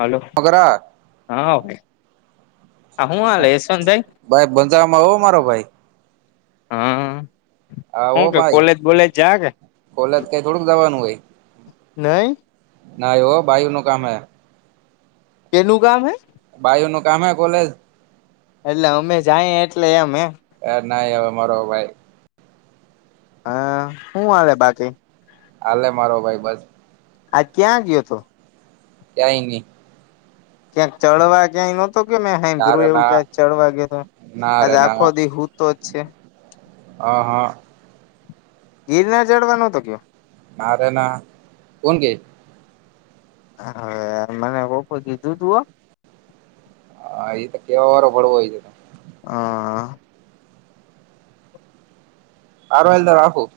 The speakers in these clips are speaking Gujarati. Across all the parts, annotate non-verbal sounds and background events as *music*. હલો મગરા હા ભાઈ આ હું હાલે યશવંતભાઈ ભાઈ બંજારમાં હો મારો ભાઈ હા. હા હો હું કે ભાઈ કોલેજ બોલેજ જા કે કોલેજ કે થોડુંક જવાનું હોય. નહી. નાહી હો ભાઈ નું કામ હૈ કેલું કામ હૈ બાાયઓ નું કામ હૈ કોલેજ એટલે અમે જાય એટલે એમ એમ એ ના હવે મારો ભાઈ હા શું હાલે બાકી હાલે મારો ભાઈ બસ આ ક્યાં ગયો હતો. ક્યા નઈ ક્યાંક ચળવા ક્યાંય નો કે મેં હે ના પ્રભુ રે એવું ના કે ચડવા ગયો તો ના રે આજે આખો દી હું તો જ છે. હ હા. ગિરનાર ચડવા નતો ગયો. નારે ના કોણ કે છે. હવે મને બપોર કીધું તું હો હા એ તો કેવા વારો ભડવો જોઈએ. હા. હારુ હાલ તો રાખું.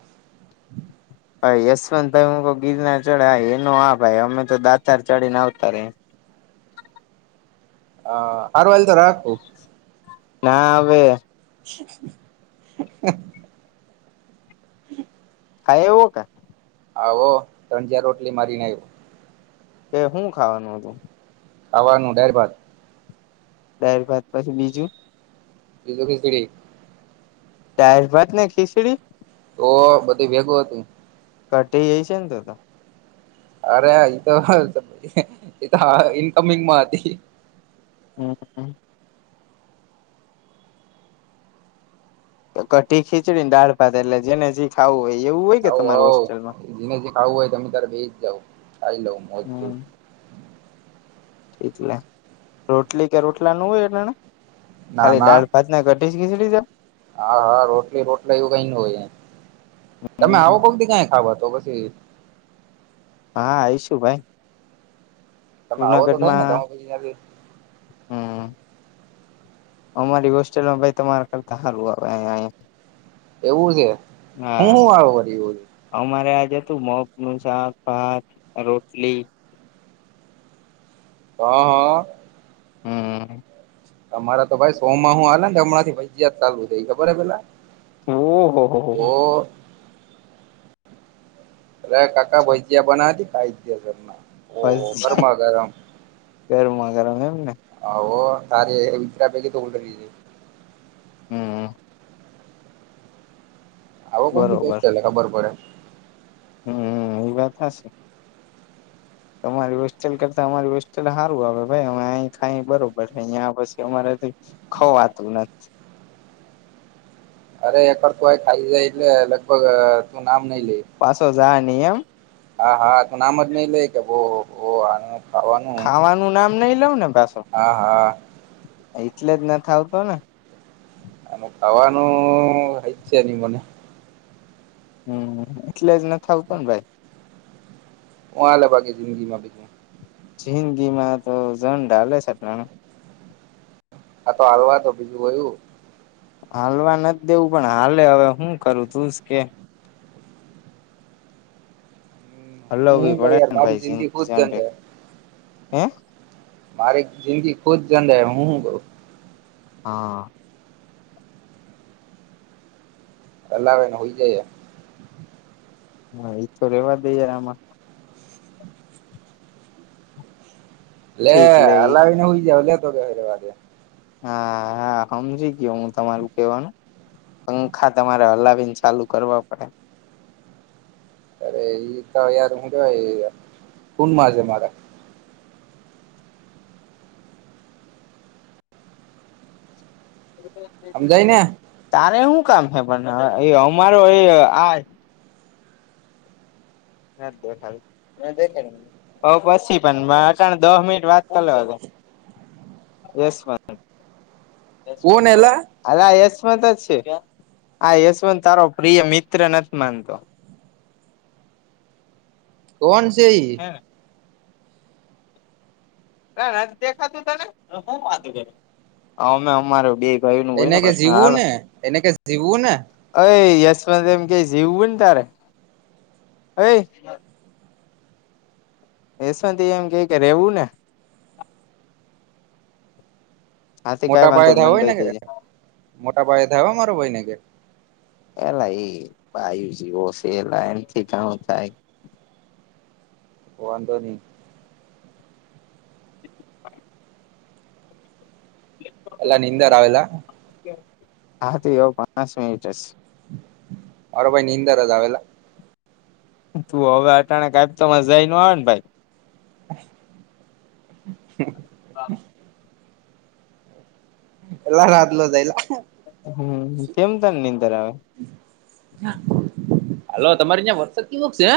હા યશવંત ભાઈ હું ગીરના ચડે હ એનો આ ભાઈ અમે તો દાતાર ચડીને આવતા રયા હા હારુ હાલ તો રાખું. ના હવે *inaudible* *inaudible* ખાય એવું કે આવો તણજીયા રોટલી મારીને આવ્યો તે હું ખાવાનું હતું. આવવાનું ડર ભદ દાર ભાત પછી બીજું બીજું કઈ પડી દાળ ભાતને ખીચડી તો બધું ભેગું હતું. કટી છે ને તો અરે એ તો હોયે એતો ઇનકમિંગ માં હતી હમ્મ કટી ખીચડીને દાળ ભાત એટલે જેને જે ખાવું હોય એવું હોય કે તમારા હોસ્ટેલમાં જીને જે ખાવુ હોય તમે તારે બેહી જાઓ ખાઈ લએ હમ્મ એટલે રોટલી કે રોટલા નો હોય *unintelligible* ના ખાલી ના દાળ ભાત ને કડી ખીચડી છેં હા હા રોટલી રોટલી એવું કઈ ન હોય તમે આવો હમ કોઈક દી ખાવા તો પછી હા આવીશું ભાઈ તમે આવો તો થાય ને તમે જુનાગઢમાં પછી હમ્મ અમારી હોસ્ટેલમાં ભાઈ તમારા કરતા હારું આવે એવું છે હું હા હું આવો વરી એવું અમારે આજ હતું મોગ નું શાકભાત રોટલી અ અ હમ્મ તમારા તો ભાઈ સો માં હું આલે ને હમણાંથી ફજયાત ચાલુ થઈ ખબર હ પેલા ઓહ હો તો હો અ કાકા ભજીયા બનાવતી ખાઈ જાયે ભજીયા ગરમા ગરમ એમ ને આવો તારી *unintelligible* હમ્મ આવો કોક દિવસ ખબર પડે હમ્મ એ વાત હસી તમારી હોસ્ટેલ કરતા અમારી હોસ્ટેલ હારું આવે ભાઈ અમે અહી ખાઈ બરોબર છે અયા પછી અમારે ખવાતું નથ અરે એક વાર તુંય ખાઈ જાય એટલે લગભગ તું નામ નઈ લે પાસોઝા ની એમ હા હા તું નામ જ નહી લઈ કેહહ ખાવાનું નામ નઈ લઉ ને પાસો હા હા એટલે જ ન થ આવતો ને ખવાનું હાઈ છેની મને હમ્મ એટલે જ ન થ આવતો ને ભાઈ હુ હાલે બાકી જિંદગીમાં બીજું જિંદગી માં તો જગ હાલે છેં ભાઈ હાલવા તો બીજું કયું હાલવા નથી દેવું પણ હાલે હવે હું કરું તું જકે હું હું હલોવી કઉ પડે યાર ને મારી ભાઈ ખુદ જંગ જિંદગી હે હ મારી જિંદગી ખુદ જંળ હે હું હુ કરું હા હલાવી ને હુઈ જાયે હા એ તો રેવા દય એમાં લ ઠીક લે હલાવીને હોઈ જાય *unintelligible* હા હા સમમજી કયો હું તમારું કવાનું પંખા તમારે હલાવીને ચાલુ કરવા પડે અરે એ તો યાર મ ભાઈ કોન મા છેે મારા હમજાય ને તારે શું કામ છેે પણ અમારો એ આ હા દેખાય દેખ પછી પણ અટણ દો મિનિટ વાત કર હતો સસ હ કોણ એલા આ યશવંત જ છે આ યશવંત તારો પ્રિય મિત્ર નથી માનતો કોણ છે હે ને દેખાતું તને વાું અમે અમાર બે ભાઈ નું હોય એને ને કે પ્રશ્ન હાલ જીવું ને એને કે જીવું ને અ યશમાંંત એમ કે જીવું ને તારે અ એશંતથી એમ કે કે રેવું ને હાથી કઈ મોટા વાંધો બાાયે મને ધાવઈ દઈ દેજે ન મોટા બાએ ધવા માર ભય ન કે પેલા એ બયુ જેવો છે એલા એમથી ઘણ થાય હો વાંધો નહી એ અલા નિંદે રારાાવેલા હા તો એવું પાંચ મિનિટ જ અરા ભાઈ નિંદર આવેેલા તું હવે અટાણે કા તો મજા ન આવે ને ભાઈ *inaudible* એલા રાતલો જઈલા હમ કેમ તને નીંદર આવે હાલ તમારી ત્યાં વરસાદ કેવખ છે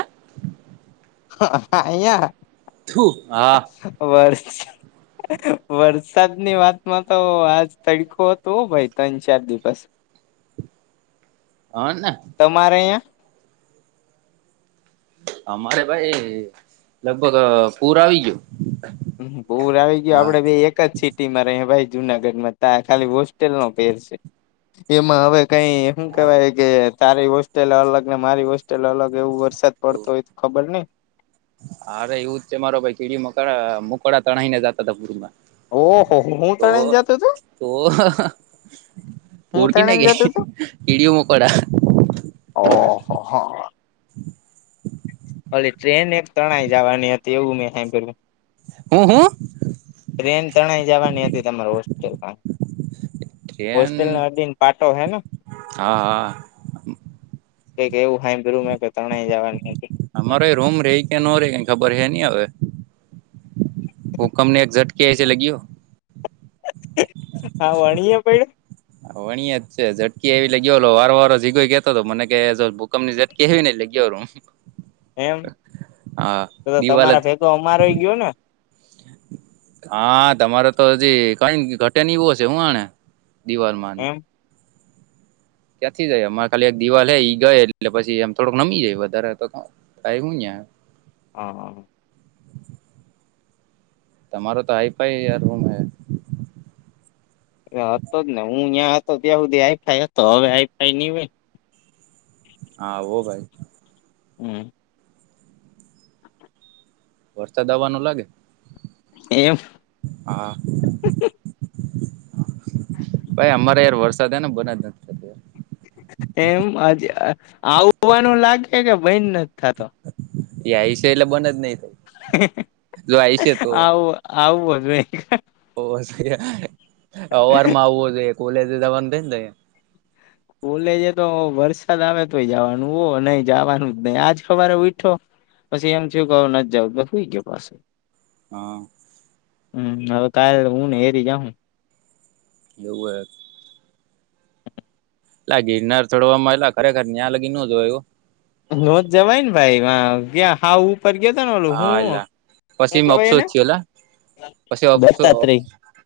અયા ું હા બર વરસાદની વાતમાં તો આજ તડખું હતું ભાઈ ત્રણ ચાર દિવસ *inaudible* હ ના તમારે અ્યાં અમારે ભાઈ લગભગ પૂર આવી ગયયો બહુ આવી ગયો આપડે બે એક જ સીટ ભાઈ જુનાગઢમાં ત ખાલી હોસ્ટેલ નો પેર છે એમાં હવે કઈ શું કેવાય કે તારી હોસ્ટેલ અલગ ને મારી હોસ્ટેલ અલગ એવું વરસાદ પડતો હોય ખબર નઈ અરે એવું જ છે મારો કેીડી મકડા મોકડા તણાઈને જતા હતાા પુરમાં ઓહો હું તો તણાઈને જતું તું તો હું પરકી ના તણાઈને કેે જતું તું કડીઓ મકોડા ઓહહહા ભલે ટ્રેન એક ત્રણય જવાની હતી એવું મેં સાર હમ હા ટ્રેન તણાઈ જવાની હતી તમાર હોસ્ટેલ પણ હોસ્ટેલ ન ટ્રેન દન પાટો હે હા હા કક એવું હાઈું મે ત્રણેય જવાનું અમાર એ રૂમ રેઈ કે નો રે ખબર હે ન હવે ભૂકં ને એક્ઝટ કેસસે લગી્યો હા વણીએ ભ ભણીય જ છે ઝટકી એવી લાગ ગયોલો વાર વારરો જીગોઈ કેતો હતો મને કે જો ભૂકપ ઝટકી એવી નઈ લગયોલ હું *inaudible* એમ તો જ તમારા ભેગો અમારોય ગયો ને હા તમારે તો હજી કઈ ઘટે નીવો હ છે હું આને દિવાલમાંને એમ ક્યાંથી જાય અમારે ખાલી એક દિવાલ લે ઈ ગય એટલે પછી આમ થોડુંક નમી જાય વધારે તો આવું હા હ તમારો તો આઈફાઈયાર રૂમ હ એ હતો જ ને હું ત્યાં હતો ત્યાં સુધી આઈ ફાઈ હતો હવે આઈ ફાઈ ની હોય હાવો ભાઈ હમ વરસાદ આપવાનું લાગે એમ હા ભાઈ અમારે યાર વરસાદ ને બના જ નથી *inaudible* એમ હજ આવવાનું લાગે કે બઈન નથી થતો એ હિશ એલે બન જ નહી થ આવું આવું હજુ ન ઓ અવાર માં આવો જોઈએ કોલેજ જવાનું થઈને જ કોલેજ તો વરસાદ આવે તોય જવાનું હો નહી જવાનું જ નહી આજ ખબર ઉઠો પછી એમ થયું કે આવ ન જ જાવઈ ગયો પાસે હા હમ હવે કાલે હું ને એરી જાઉં એવું એ લાગી નાર થોડમાં એલા ખરેખર ન્યાં લાગી ન હતયું નોંધ જવાય ને ભાઈ ક્યાં હઉું ફર ગ ત વાલું હા હું એલા હું પછી મે અફસોસ કેવાયને થયો એલા પછી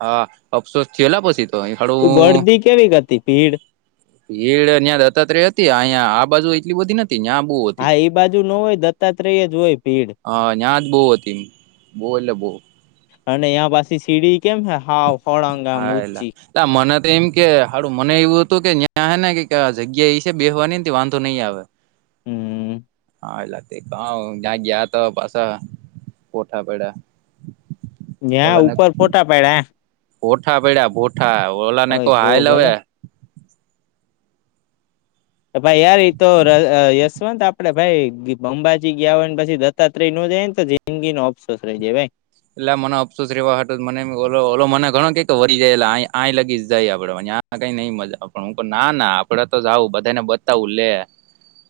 હા અફસોસ થયેલા પછી તો અ ખડું ગળદી કેવી હતી ભીડ ભીડ અં દત્તાત્રય હતી અહીયા આ બાજુ એટલી બધી નથી ત્યાં બુ હતી. હા એ બાજુ ન હોય દત્તાત્રેય જ હોય ભીડ હ ત્યા જ બહુ હતી એ બહ એટલે બહુ અને તયાં પાછી સીડી કેમ હે હાવ. હળંગ આમ હા એલા ઊંચી તા મને તો એમ કેડું મને એવું હતું કે ન્યાં હ ને કે જગ્યા એ છે બેહવાની વાંધો નહીં આવે હમ હલા ગયાતોપસા પોઠા પેડા નયા ઉપર ફોટા પડડ્યા ભઠા પૈડ્યા ભઠા ઓલા ને હોય કોઈ તો હાઈ ભલે લવે ભાઈ યાર તો યશવંત આપડે ભાઈ અંબાજી ગયા હોય ને પછી દત્તાત્રેય નો જાય ને તો તંગિ ન ઓઑ્સસ દવે એટલે મને અફસોસ રહેવા હતો મને ઓલો ઓલો મને ઘણો કે કે વરી જાય એટલે આઈ લગી જાય આપડે ના કઈ નઈ મજા પણ હું ના આપડે તો જઉં બધા ને બતાવું લે *inaudible*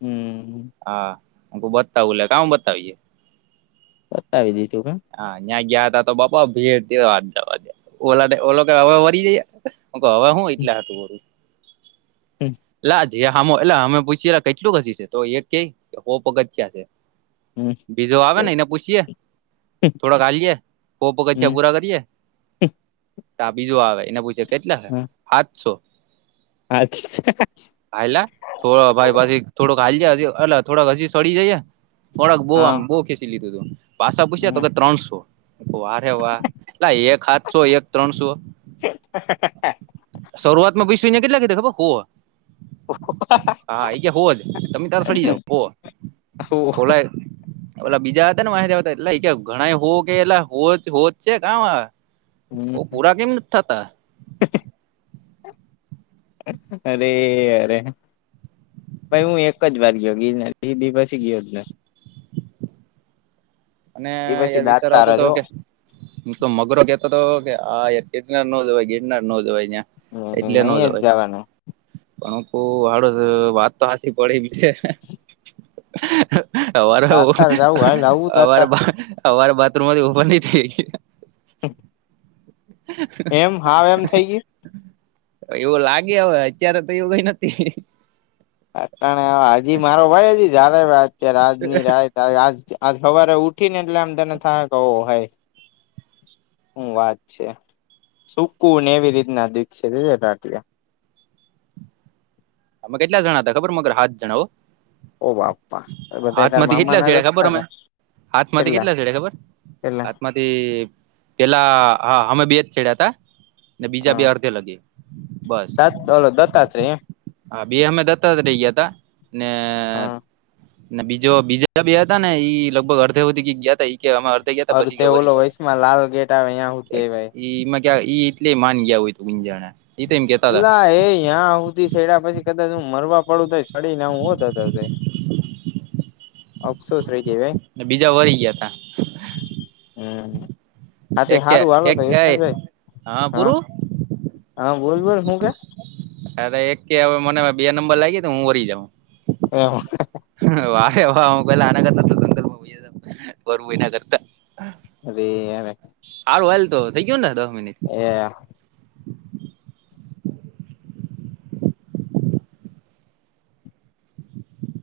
હમ હા અમક બતાવું લ કામ બતાવીએ બતાવી દીધું હ હા ત્યાં ગયા હતા તો બાપા ભીડ ત હા જવા દયા ઓલા ઓ હવે વરી જયા હવે હું એટલે હતું બોરું હમ લજ જે હામો એટલે અમે પૂછીએેલા કેટલું ઘસી છે તો એ ક પગથિયા છે હમ બીજો આવે ને એને પૂછીએ થોડોક હાએ પોપ કચચા હમ પૂરા કરીએ તો બીજું આવે એને પૂછે. કેટલા છે હાથસો અચ્છા હાલા થોડો ભાઈ પછી થોડોક હાઈ જ હ અલા થોડક હજી સડી જઈએ. થોળક બહુ આમ બહુ ખેંચ લીધું તું પૂછ તો કે ત્રણસો વારેે વા એટ એક સાાથસો એક ત્રણસો હ શરૂઆત માં બસવીને કેટલા કીધા ખબર હો હા એ કે હોવ જ તમે તાર સડી જાવ હો હોવ હ ઓલા ઓલા બીજા હતા વાએવા હતા એટલે કે ઘણા હો કે એટલા હો હોજ છે કામાં પૂરા કેમ નથી થતા હ અરેે અરે ભાઇ હું એક જ વાર ગયો ગીરનાર‌ ઈ દિ પછી ગયોજ નથી. અને એ પછી યાર વિચાર દાતાર આવતો જ તો હો કે. હું તો મગરો કેતો હતો કે આય ગીરનાર નો જવાય ગીરનાર નો જવાય હિયા. એટલે ન નહી જ જવાય જવાનું બાપુ પણ હ હડ વાત તો સાચી. પ છે અરો દાતાર જવું હાલ *unintelligible* આવું અવાર દાતાર અવાર બાથરૂમ મ ઓપન નથી એમ હાવ એમ થઈ ગયું. એવું લાગે હવે અત્યારે તો એવું કઈ નથી. આટણે હજી મારો ભાઈ હજી જલે ભત છે રાતની રાત ત આ આ સવારે ઉઠી ને એટલે આમ તને થાય ક હ હું વાત છે સુકું ને એવી રીતના દીખ છેટ આમે કેટલા જણા હતા ખબર મગર સાત જણા હો. ઓ બાપા બધાએ તાર મામા ના જતા કા હાથમાંથી કેટલા છેડે ખબર? કેટલા હાથમાંથી તે પેલા હ અમે બે જ છેડ્યા તા ને બીજા બે અડધે લગી. બસ દોલો દત્તાત્રે એ. હા બે અમે દત્તાત્રે ગ્યાતા ને. હા ને બીજો બીજા બે હતા ને ઈ લગભગ અડધે હુદી ગી ગીયા તા ઈ કે હમ અડધે ગ્યા તા બસી ઓલો વરી ગ્યાતા. વયસમાં લાલ ગેટ આવે ત્યાં હુધી આયવા ઈ ઈમાં કયા ઈ એટલે માન ગયા હોય તું વી જાણા એ લા એ યાં હૂતી સેડા પસી કદાચ હું મરવા પડું તઈશ પડી ને હાવુ હો દતાત્રે. અફસોસ રહી જઈ વે ને બીજા વરી ગયા તા હું. આતે એક કે હારું આલો એક તો એ સંજય હા ભાઈ પૂરું બોલ બોલ હું કે? અરે એક કે હવે મને બે નંબર લાયગી તો હું વરી જાઉ. એવું હ વારે વા હું પેલા આના કરતા તો જંગલ માં વયે જાઉં વરવું એના કરતા. અરે યારા હારું હાલ તો થઇ ગ્યો ને દહ મિનિટ? એ